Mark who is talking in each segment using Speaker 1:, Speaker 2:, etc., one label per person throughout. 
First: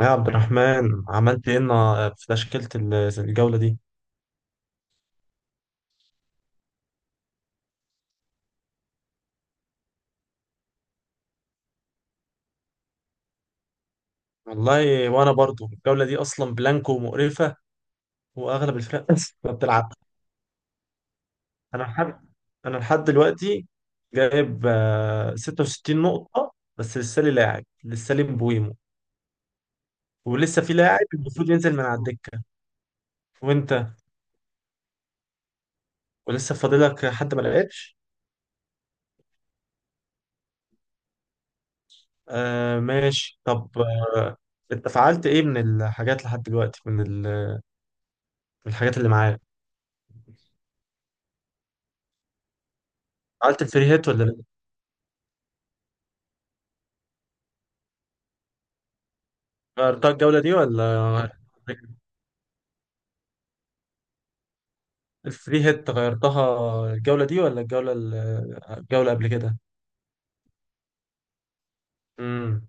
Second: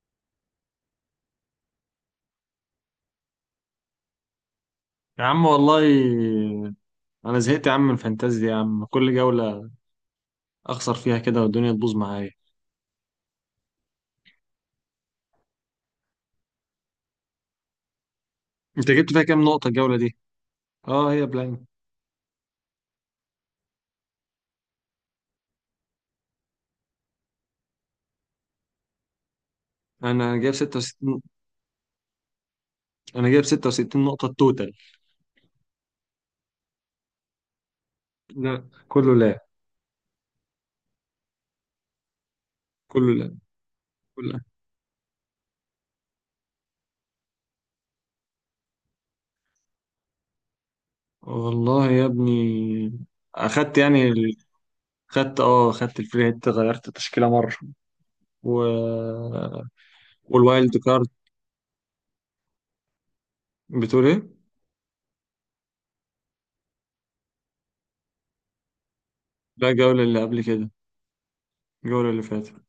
Speaker 1: يا عبد الرحمن، عملت ايه في تشكيلة الجولة دي؟
Speaker 2: يا عم والله، انا زهقت يا عم من الفانتازيا، يا عم كل جولة اخسر فيها كده والدنيا تبوظ معايا.
Speaker 1: والله وانا برضو الجولة دي اصلا بلانكو ومقرفة، واغلب
Speaker 2: انت
Speaker 1: الفرق
Speaker 2: جبت فيها كام
Speaker 1: ما
Speaker 2: نقطة
Speaker 1: بتلعب.
Speaker 2: الجولة دي؟ اه هي بلان.
Speaker 1: انا لحد انا لحد دلوقتي جايب 66 نقطة بس، لسه لي لاعب، لسه لي مبويمو،
Speaker 2: انا
Speaker 1: ولسه في
Speaker 2: جايب
Speaker 1: لاعب
Speaker 2: 66
Speaker 1: المفروض ينزل من على الدكة.
Speaker 2: انا جايب
Speaker 1: وانت،
Speaker 2: 66 نقطة التوتال.
Speaker 1: ولسه فاضلك حد ما لعبش؟
Speaker 2: لا كله لا،
Speaker 1: آه،
Speaker 2: كله لا،
Speaker 1: ماشي، طب
Speaker 2: كله
Speaker 1: آه،
Speaker 2: لا.
Speaker 1: انت فعلت ايه من الحاجات لحد دلوقتي من من الحاجات اللي معاك؟
Speaker 2: والله يا ابني،
Speaker 1: عملت
Speaker 2: اخدت
Speaker 1: الفري
Speaker 2: يعني
Speaker 1: هيت ولا
Speaker 2: ال- خدت الفري هيت، غيرت تشكيلة مرة و...
Speaker 1: غيرتها الجولة دي
Speaker 2: والوايلد كارد.
Speaker 1: ولا
Speaker 2: بتقول ايه؟
Speaker 1: الفري هيت غيرتها الجولة دي ولا الجولة قبل كده؟
Speaker 2: لا، الجولة اللي قبل كده، الجولة اللي فاتت.
Speaker 1: امم.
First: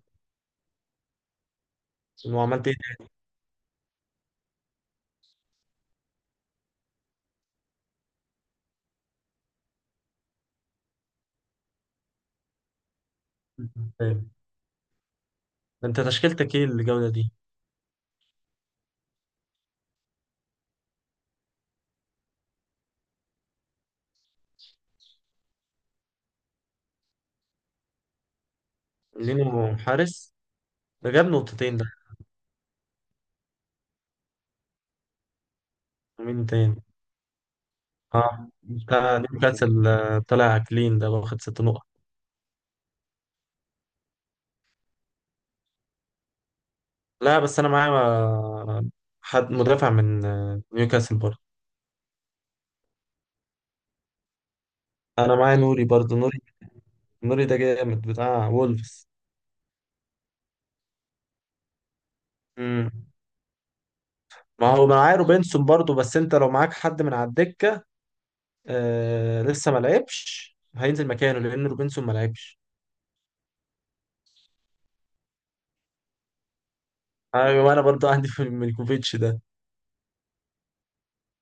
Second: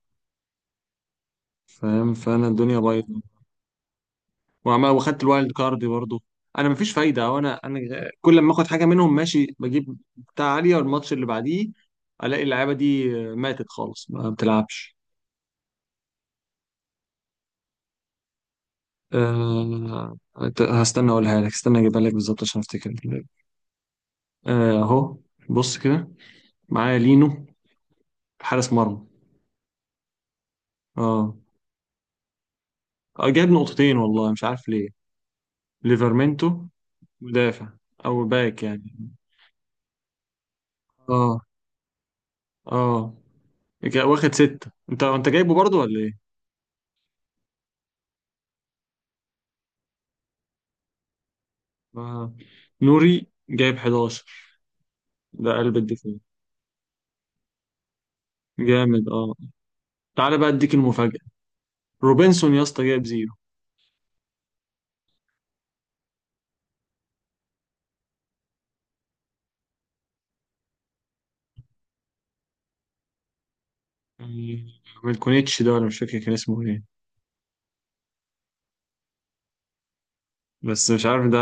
Speaker 2: فاهم، فانا
Speaker 1: وعملت ايه
Speaker 2: الدنيا بايظة. وعمال واخدت الوايلد كارد برضه. انا مفيش فايده، او انا. كل لما اخد حاجه منهم ماشي، بجيب بتاع عاليه والماتش اللي بعديه الاقي اللعيبه دي ماتت خالص،
Speaker 1: تاني؟
Speaker 2: ما بتلعبش.
Speaker 1: انت تشكيلتك ايه الجولة دي؟
Speaker 2: أه... هستنى اقولها لك، استنى اجيبها لك بالظبط عشان افتكر. اهو، بص كده. معايا لينو حارس مرمى.
Speaker 1: لينو حارس، ده جاب
Speaker 2: اه.
Speaker 1: نقطتين ده.
Speaker 2: جاب نقطتين والله مش عارف ليه.
Speaker 1: مين
Speaker 2: ليفرمنتو،
Speaker 1: تاني؟
Speaker 2: مدافع او
Speaker 1: اه،
Speaker 2: باك يعني.
Speaker 1: بتاع نيوكاسل، طلع كلين ده،
Speaker 2: اه،
Speaker 1: واخد ست نقط.
Speaker 2: اه. واخد 6. انت جايبه برضو ولا ايه؟
Speaker 1: لا بس انا معايا حد مدافع من نيوكاسل برضه.
Speaker 2: آه. نوري جايب 11،
Speaker 1: انا
Speaker 2: ده
Speaker 1: معايا
Speaker 2: قلب
Speaker 1: نوري
Speaker 2: الدفاع.
Speaker 1: برضه. نوري، نوري ده جامد بتاع وولفز.
Speaker 2: جامد اه. تعالى بقى اديك المفاجأة. روبنسون يا اسطى جايب زيرو.
Speaker 1: ما هو معاه روبنسون برضو، بس انت لو معاك حد من على الدكه لسه ما لعبش، هينزل مكانه لان روبنسون ما لعبش.
Speaker 2: يعني ميلكونيتش ده، ولا مش فاكر كان اسمه ايه.
Speaker 1: ايوه، انا برضو عندي في ميلكوفيتش ده.
Speaker 2: بس مش عارف ده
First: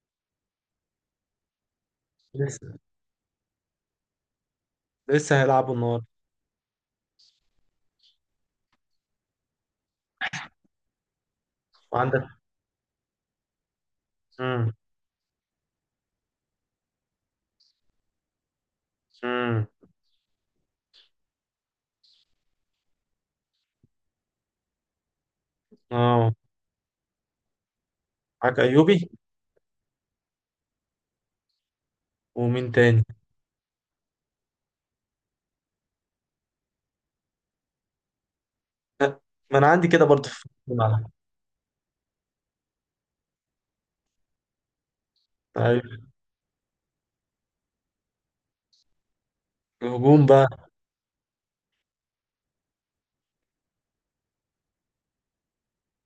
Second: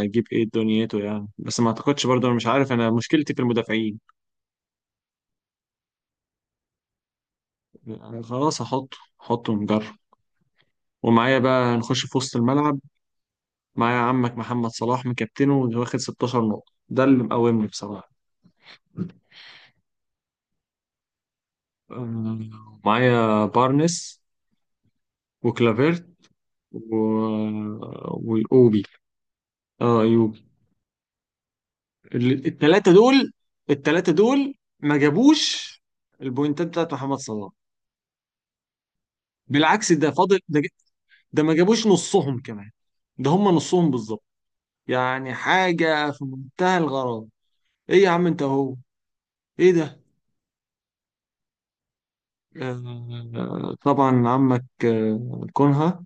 Speaker 2: هيجيب ايه دنيته يعني، بس ما اعتقدش برضه، انا مش عارف،
Speaker 1: لسه
Speaker 2: انا مشكلتي في المدافعين.
Speaker 1: لسه هيلعبوا النهارده.
Speaker 2: يعني خلاص هحطه ونجرب. ومعايا بقى نخش في
Speaker 1: وعندك؟
Speaker 2: وسط الملعب. معايا عمك محمد
Speaker 1: امم،
Speaker 2: صلاح مكابتنه واخد 16 نقطة، ده اللي مقومني بصراحة.
Speaker 1: امم.
Speaker 2: معايا بارنس وكلافيرت
Speaker 1: اه،
Speaker 2: و...
Speaker 1: معاك
Speaker 2: والاوبي.
Speaker 1: ايوبي.
Speaker 2: اه، ايوبي.
Speaker 1: ومين
Speaker 2: التلاتة
Speaker 1: تاني؟
Speaker 2: دول، التلاتة دول ما جابوش البوينتات بتاعت محمد صلاح،
Speaker 1: لا، ما انا عندي
Speaker 2: بالعكس.
Speaker 1: كده
Speaker 2: ده
Speaker 1: برضو
Speaker 2: فاضل
Speaker 1: في
Speaker 2: ده،
Speaker 1: الملعب.
Speaker 2: ده ما جابوش نصهم كمان، ده هم نصهم بالظبط. يعني
Speaker 1: ايوه،
Speaker 2: حاجة في منتهى الغرابة. ايه يا عم انت، ايه ده؟
Speaker 1: الهجوم بقى.
Speaker 2: آه طبعا، عمك كونها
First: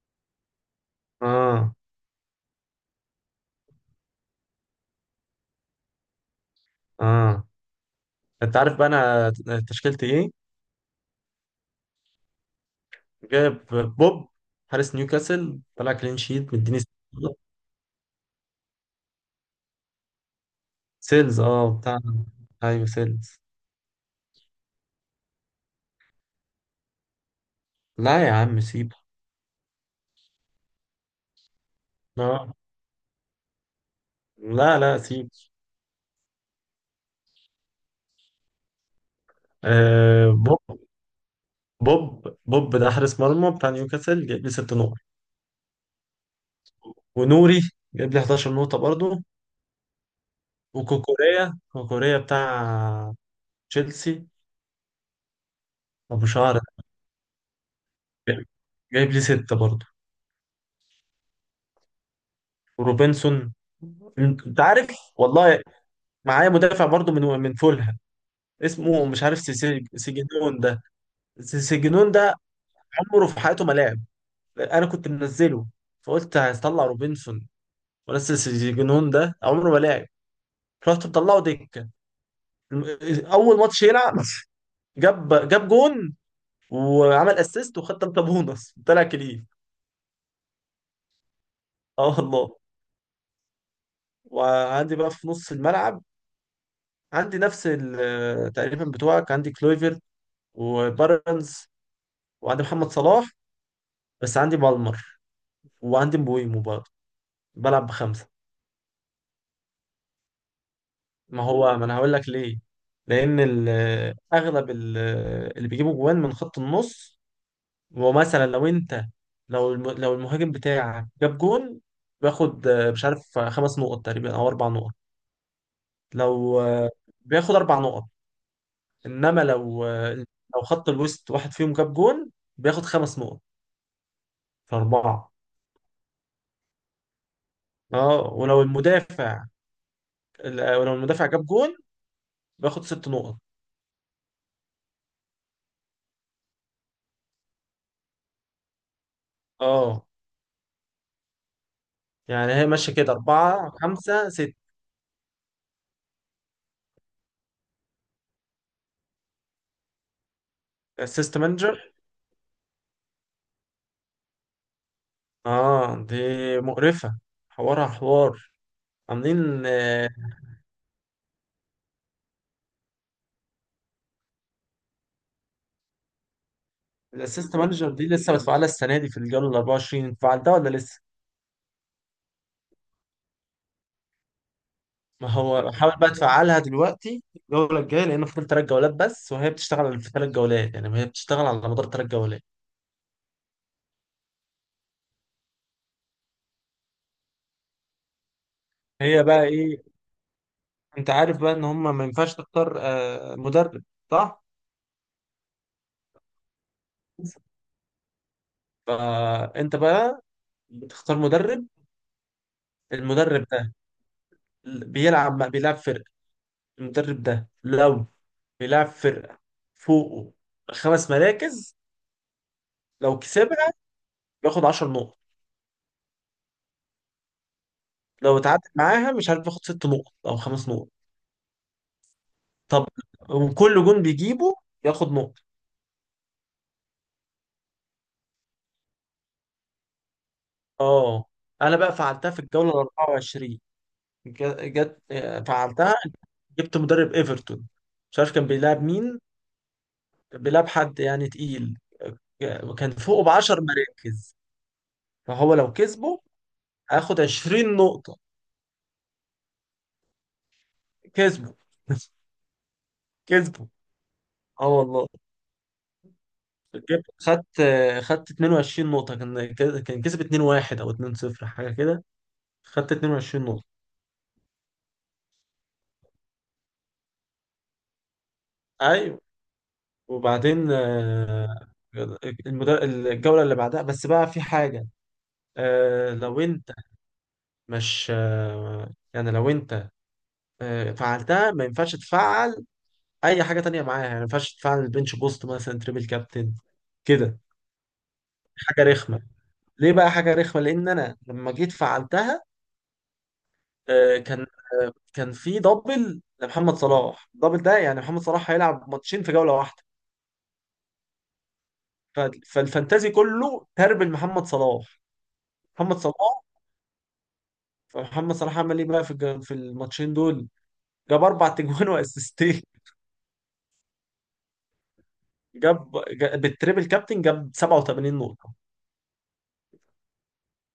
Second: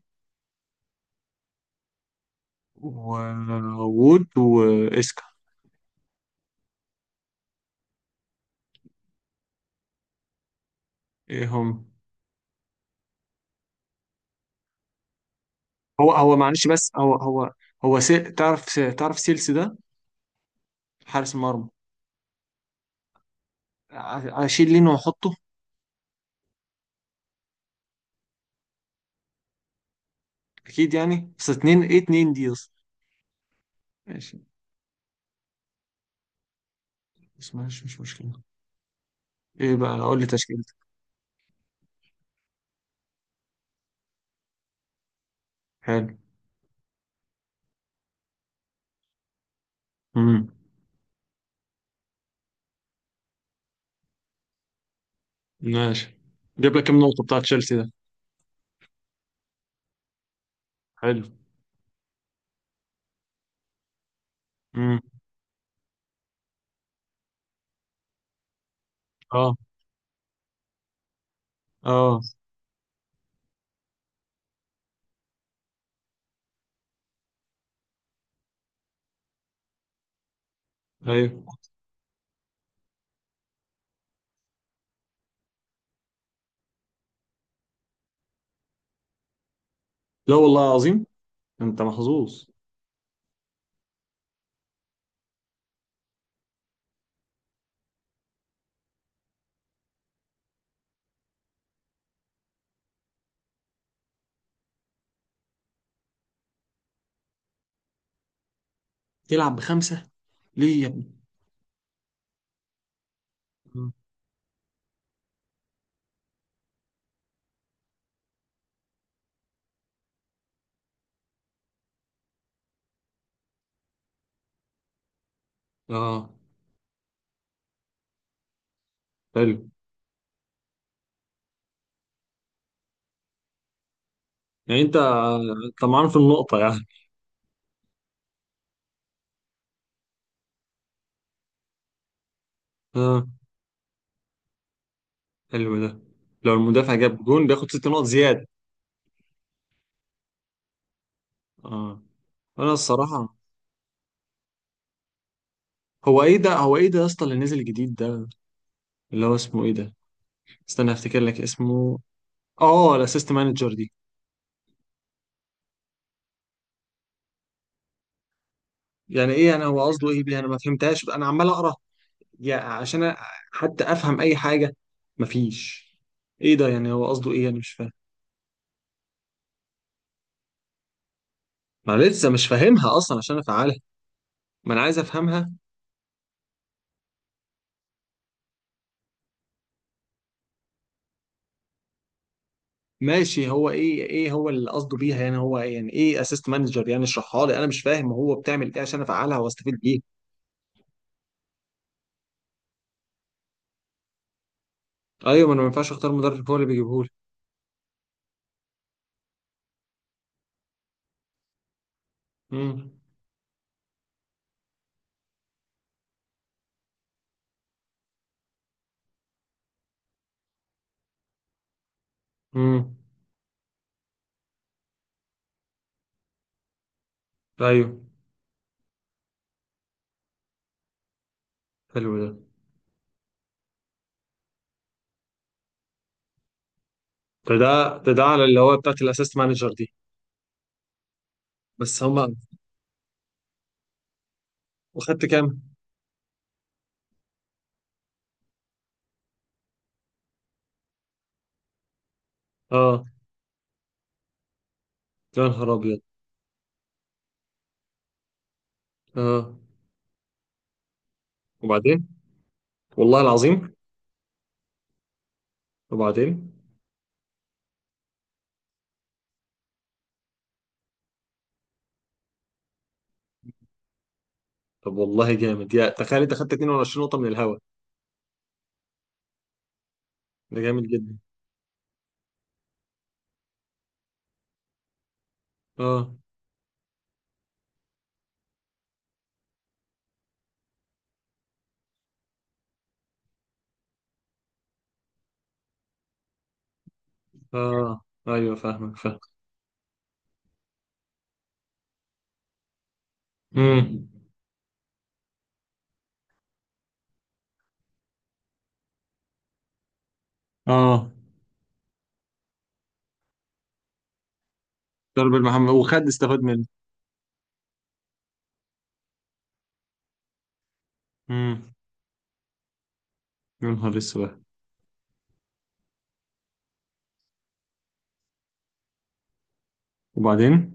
Speaker 1: اه،
Speaker 2: ووود واسكا.
Speaker 1: اه، انت عارف بقى انا تشكيلتي ايه؟
Speaker 2: ايه هم؟
Speaker 1: جايب بوب، حارس نيوكاسل طلع
Speaker 2: هو
Speaker 1: كلين
Speaker 2: هو
Speaker 1: شيت،
Speaker 2: معلش،
Speaker 1: مديني.
Speaker 2: بس هو هو هو سي... تعرف سيلسي ده؟ حارس
Speaker 1: سيلز؟
Speaker 2: مرمى.
Speaker 1: اه بتاع. ايوه، سيلز.
Speaker 2: اشيل لين واحطه.
Speaker 1: لا يا عم سيبه.
Speaker 2: اكيد يعني، بس اتنين، ايه اتنين دي
Speaker 1: اه.
Speaker 2: اصلا. ماشي.
Speaker 1: لا، لا، سيب.
Speaker 2: بس ماشي، مش مشكلة. ايه بقى، اقول لي
Speaker 1: آه،
Speaker 2: تشكيلتك.
Speaker 1: بوب ده حارس مرمى بتاع نيوكاسل، جايب لي ست نقط.
Speaker 2: حلو.
Speaker 1: ونوري جايب لي 11 نقطة برضه.
Speaker 2: امم،
Speaker 1: وكوكوريا، كوكوريا بتاع تشيلسي،
Speaker 2: ماشي.
Speaker 1: ابو شعر،
Speaker 2: جاب لك كم نقطة بتاع تشيلسي ده؟
Speaker 1: ده جايب لي ستة برضه.
Speaker 2: حلو.
Speaker 1: وروبنسون، انت عارف.
Speaker 2: امم.
Speaker 1: والله معايا مدافع برضه من فولهام، اسمه مش عارف،
Speaker 2: اه،
Speaker 1: سيجنون ده. سيجنون
Speaker 2: اه،
Speaker 1: ده عمره في حياته ما لعب. انا كنت منزله، فقلت هطلع روبنسون وانزل سيجنون ده. عمره ما لعب، رحت مطلعه
Speaker 2: ايوه.
Speaker 1: دكه. اول ماتش يلعب جاب جون، وعمل اسيست، وخد تلاتة بونص، طلع كليف.
Speaker 2: لا والله عظيم، انت
Speaker 1: اه
Speaker 2: محظوظ.
Speaker 1: والله. وعندي بقى في نص الملعب، عندي نفس تقريبا بتوعك. عندي كلويفر وبارنز، وعندي محمد صلاح، بس عندي بالمر وعندي مبويمو برضه. بلعب بخمسه.
Speaker 2: تلعب بخمسة ليه يا ابني؟
Speaker 1: ما هو ما انا هقول لك ليه، لان
Speaker 2: مم.
Speaker 1: اغلب اللي بيجيبوا جوان من خط النص. ومثلا لو انت، لو لو المهاجم بتاعك جاب جون، بياخد مش عارف خمس نقط تقريبا او اربع نقط.
Speaker 2: اه،
Speaker 1: لو آه، بياخد اربع نقط. انما
Speaker 2: حلو.
Speaker 1: لو خط الوسط واحد فيهم جاب جون، بياخد خمس نقط.
Speaker 2: يعني انت
Speaker 1: فاربعه.
Speaker 2: انت معانا في النقطة يعني.
Speaker 1: اه، ولو المدافع جاب جون، بياخد ست
Speaker 2: اه،
Speaker 1: نقط.
Speaker 2: حلو ده. لو المدافع جاب جون بياخد 6 نقط زيادة.
Speaker 1: اه،
Speaker 2: اه.
Speaker 1: يعني هي
Speaker 2: انا
Speaker 1: ماشيه كده،
Speaker 2: الصراحة،
Speaker 1: اربعه خمسه ست.
Speaker 2: هو ايه ده يا اسطى اللي نزل جديد ده، اللي هو اسمه ايه ده؟ استنى افتكر
Speaker 1: اسيست
Speaker 2: لك
Speaker 1: مانجر.
Speaker 2: اسمه. اه، الاسيست مانجر دي
Speaker 1: اه، دي مقرفة، حوارها حوار،
Speaker 2: يعني ايه؟ انا
Speaker 1: عاملين.
Speaker 2: هو قصده ايه بيها؟ انا ما فهمتهاش، انا عمال اقرا يعني عشان حتى افهم اي حاجه، مفيش. ايه ده يعني؟ هو قصده ايه؟
Speaker 1: الاسيست
Speaker 2: انا مش فاهم.
Speaker 1: مانجر دي لسه بتفعلها السنة دي؟ في الجولة ال 24 فعلتها ولا لسه؟
Speaker 2: ما أنا لسه مش فاهمها اصلا عشان افعلها. ما انا عايز
Speaker 1: ما
Speaker 2: افهمها.
Speaker 1: هو بحاول بقى تفعلها دلوقتي الجولة الجاية، لأن فاضل تلات جولات بس، وهي بتشتغل في تلات جولات. يعني هي بتشتغل على مدار تلات جولات.
Speaker 2: ماشي، هو ايه، هو اللي قصده بيها يعني؟ هو إيه يعني، ايه اسيست مانجر يعني؟ اشرحها لي انا مش فاهم هو بتعمل ايه عشان
Speaker 1: هي
Speaker 2: افعلها
Speaker 1: بقى
Speaker 2: واستفيد
Speaker 1: إيه؟
Speaker 2: بيها.
Speaker 1: أنت عارف بقى إن هما ما ينفعش تختار مدرب، صح؟
Speaker 2: ايوه، ما انا ما ينفعش اختار مدرب، هو اللي بيجيبهولي.
Speaker 1: فأنت بقى بتختار مدرب.
Speaker 2: امم،
Speaker 1: المدرب ده بيلعب فرق. المدرب ده لو بيلعب فرقة فوقه خمس مراكز،
Speaker 2: امم.
Speaker 1: لو كسبها بياخد 10 نقط.
Speaker 2: ايوه.
Speaker 1: لو اتعادل معاها، مش عارف، بياخد ست نقط او خمس نقط.
Speaker 2: حلو ده
Speaker 1: طب. وكل جون بيجيبه ياخد نقطة.
Speaker 2: ده ده ده ده على اللي هو بتاعت الاسيست مانجر دي.
Speaker 1: اه، انا بقى
Speaker 2: بس
Speaker 1: فعلتها
Speaker 2: هم.
Speaker 1: في الجولة ال 24. جت
Speaker 2: وخدت كام؟
Speaker 1: فعلتها. جبت مدرب ايفرتون، مش عارف كان بيلعب مين، بيلعب حد يعني تقيل، كان
Speaker 2: اه.
Speaker 1: فوقه ب 10 مراكز.
Speaker 2: يا
Speaker 1: فهو
Speaker 2: نهار
Speaker 1: لو
Speaker 2: ابيض.
Speaker 1: كسبه هياخد 20 نقطة.
Speaker 2: اه،
Speaker 1: كسبه
Speaker 2: وبعدين. والله
Speaker 1: كسبه.
Speaker 2: العظيم.
Speaker 1: اه والله.
Speaker 2: وبعدين.
Speaker 1: جبت، خدت 22 نقطة. كان كسب 2-1 او 2-0 حاجة كده. خدت 22 نقطة.
Speaker 2: طب والله جامد، يا تخيل انت خدت 22 نقطة من الهوا.
Speaker 1: ايوه.
Speaker 2: ده
Speaker 1: وبعدين
Speaker 2: جامد جدا.
Speaker 1: الجولة اللي بعدها بس بقى في حاجة.
Speaker 2: اه،
Speaker 1: لو انت مش يعني لو انت فعلتها، ما ينفعش تفعل اي حاجة تانية معاها. يعني ما ينفعش تفعل البنش بوست مثلا، تريبل كابتن كده.
Speaker 2: اه، ايوه
Speaker 1: حاجة
Speaker 2: فاهمك، فاهم.
Speaker 1: رخمة. ليه بقى حاجة رخمة؟ لان انا لما جيت فعلتها
Speaker 2: امم.
Speaker 1: آه، كان كان في دبل لمحمد صلاح. الدبل ده يعني محمد صلاح هيلعب ماتشين في جولة واحدة.
Speaker 2: اه.
Speaker 1: ف- فالفانتازي كله تربل محمد صلاح.
Speaker 2: ضرب المحمد،
Speaker 1: محمد
Speaker 2: وخد استفاد
Speaker 1: صلاح،
Speaker 2: منه.
Speaker 1: فمحمد صلاح عمل ايه بقى في في الماتشين دول؟ جاب اربع
Speaker 2: امم.
Speaker 1: تجوان واسيستين.
Speaker 2: يا نهار اسود.
Speaker 1: بالتريبل كابتن جاب 87 نقطة.
Speaker 2: وبعدين.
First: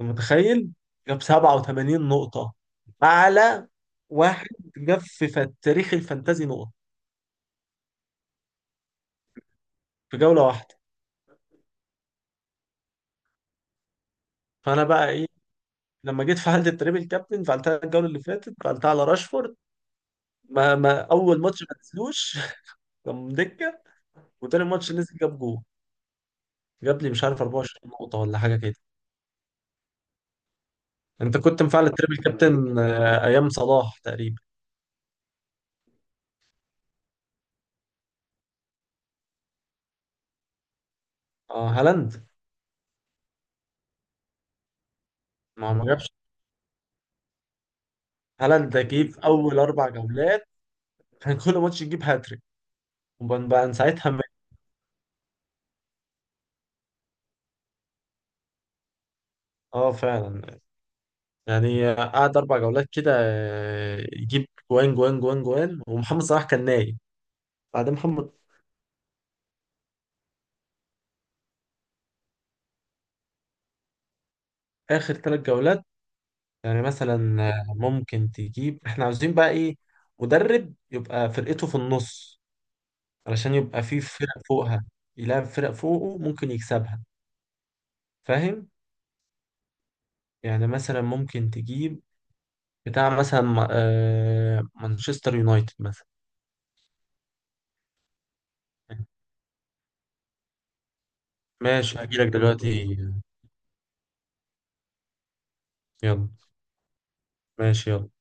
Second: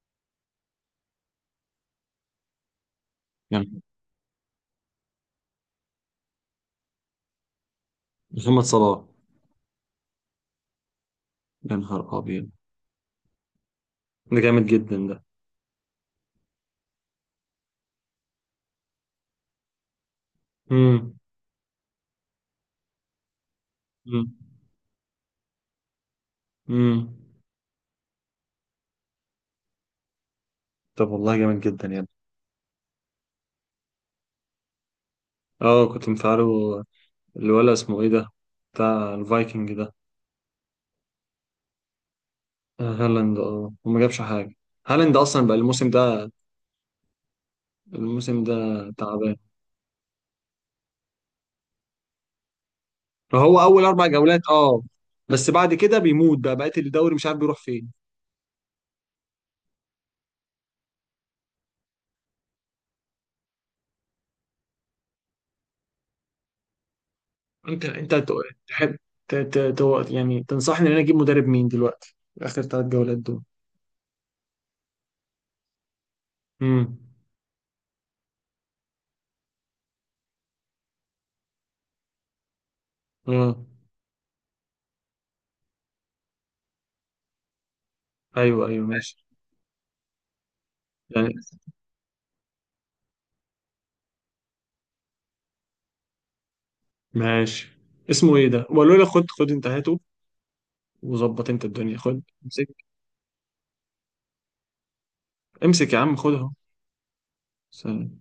Speaker 1: أنت متخيل؟ جاب 87 نقطة، اعلى
Speaker 2: يعني
Speaker 1: واحد جاب في تاريخ الفانتازي نقط
Speaker 2: محمد صلاح.
Speaker 1: في جولة واحدة.
Speaker 2: يا نهار ابيض. ده جامد
Speaker 1: فانا
Speaker 2: جدا
Speaker 1: بقى
Speaker 2: ده.
Speaker 1: ايه؟ لما جيت فعلت التريبل كابتن، فعلتها الجولة اللي فاتت، فعلتها على راشفورد. ما
Speaker 2: امم.
Speaker 1: اول ماتش ما نزلوش كان دكه.
Speaker 2: امم.
Speaker 1: وتاني ماتش نزل، جاب جول،
Speaker 2: امم.
Speaker 1: جاب لي مش عارف 24 نقطه ولا حاجه كده.
Speaker 2: طب والله
Speaker 1: انت
Speaker 2: جامد
Speaker 1: كنت مفعل
Speaker 2: جدا يا ابني.
Speaker 1: التريبل كابتن ايام صلاح تقريبا؟
Speaker 2: اه كنت مفعله. الولا اسمه ايه ده، بتاع الفايكنج ده؟
Speaker 1: اه، هالاند.
Speaker 2: هالاند. اه، وما جابش حاجة. هالاند اصلا بقى
Speaker 1: ما هو ما
Speaker 2: الموسم
Speaker 1: جابش.
Speaker 2: ده الموسم ده
Speaker 1: هالاند ده جه في
Speaker 2: تعبان.
Speaker 1: اول اربع جولات كان كل ماتش يجيب هاتريك، وبقى
Speaker 2: هو
Speaker 1: من
Speaker 2: اول اربع
Speaker 1: ساعتها
Speaker 2: جولات اه. بس بعد كده بيموت بقى بقية الدوري، مش عارف بيروح فين.
Speaker 1: اه فعلا. يعني قعد اربع جولات كده يجيب جوان جوان جوان جوان، ومحمد صلاح كان نايم.
Speaker 2: انت
Speaker 1: بعد
Speaker 2: انت
Speaker 1: محمد،
Speaker 2: تحب ت- ت- يعني تنصحني ان انا اجيب مدرب مين دلوقتي، اخر 3 جولات دول؟
Speaker 1: اخر ثلاث جولات، يعني
Speaker 2: امم.
Speaker 1: مثلا ممكن تجيب، احنا عاوزين بقى ايه، مدرب يبقى فرقته في النص، علشان
Speaker 2: اه،
Speaker 1: يبقى في فرق فوقها، يلعب فرق فوقه ممكن يكسبها.
Speaker 2: ايوه،
Speaker 1: فاهم.
Speaker 2: ايوه ماشي.
Speaker 1: يعني مثلا
Speaker 2: يعني
Speaker 1: ممكن تجيب بتاع مثلا مانشستر يونايتد مثلا.
Speaker 2: ماشي. اسمه ايه ده؟ وقالوا لي خد انتهاته. وظبط انت الدنيا.
Speaker 1: ماشي،
Speaker 2: خد
Speaker 1: هجيلك
Speaker 2: امسك،
Speaker 1: دلوقتي.
Speaker 2: امسك يا عم
Speaker 1: يلا،
Speaker 2: خدها.
Speaker 1: ماشي، يلا.
Speaker 2: سلام.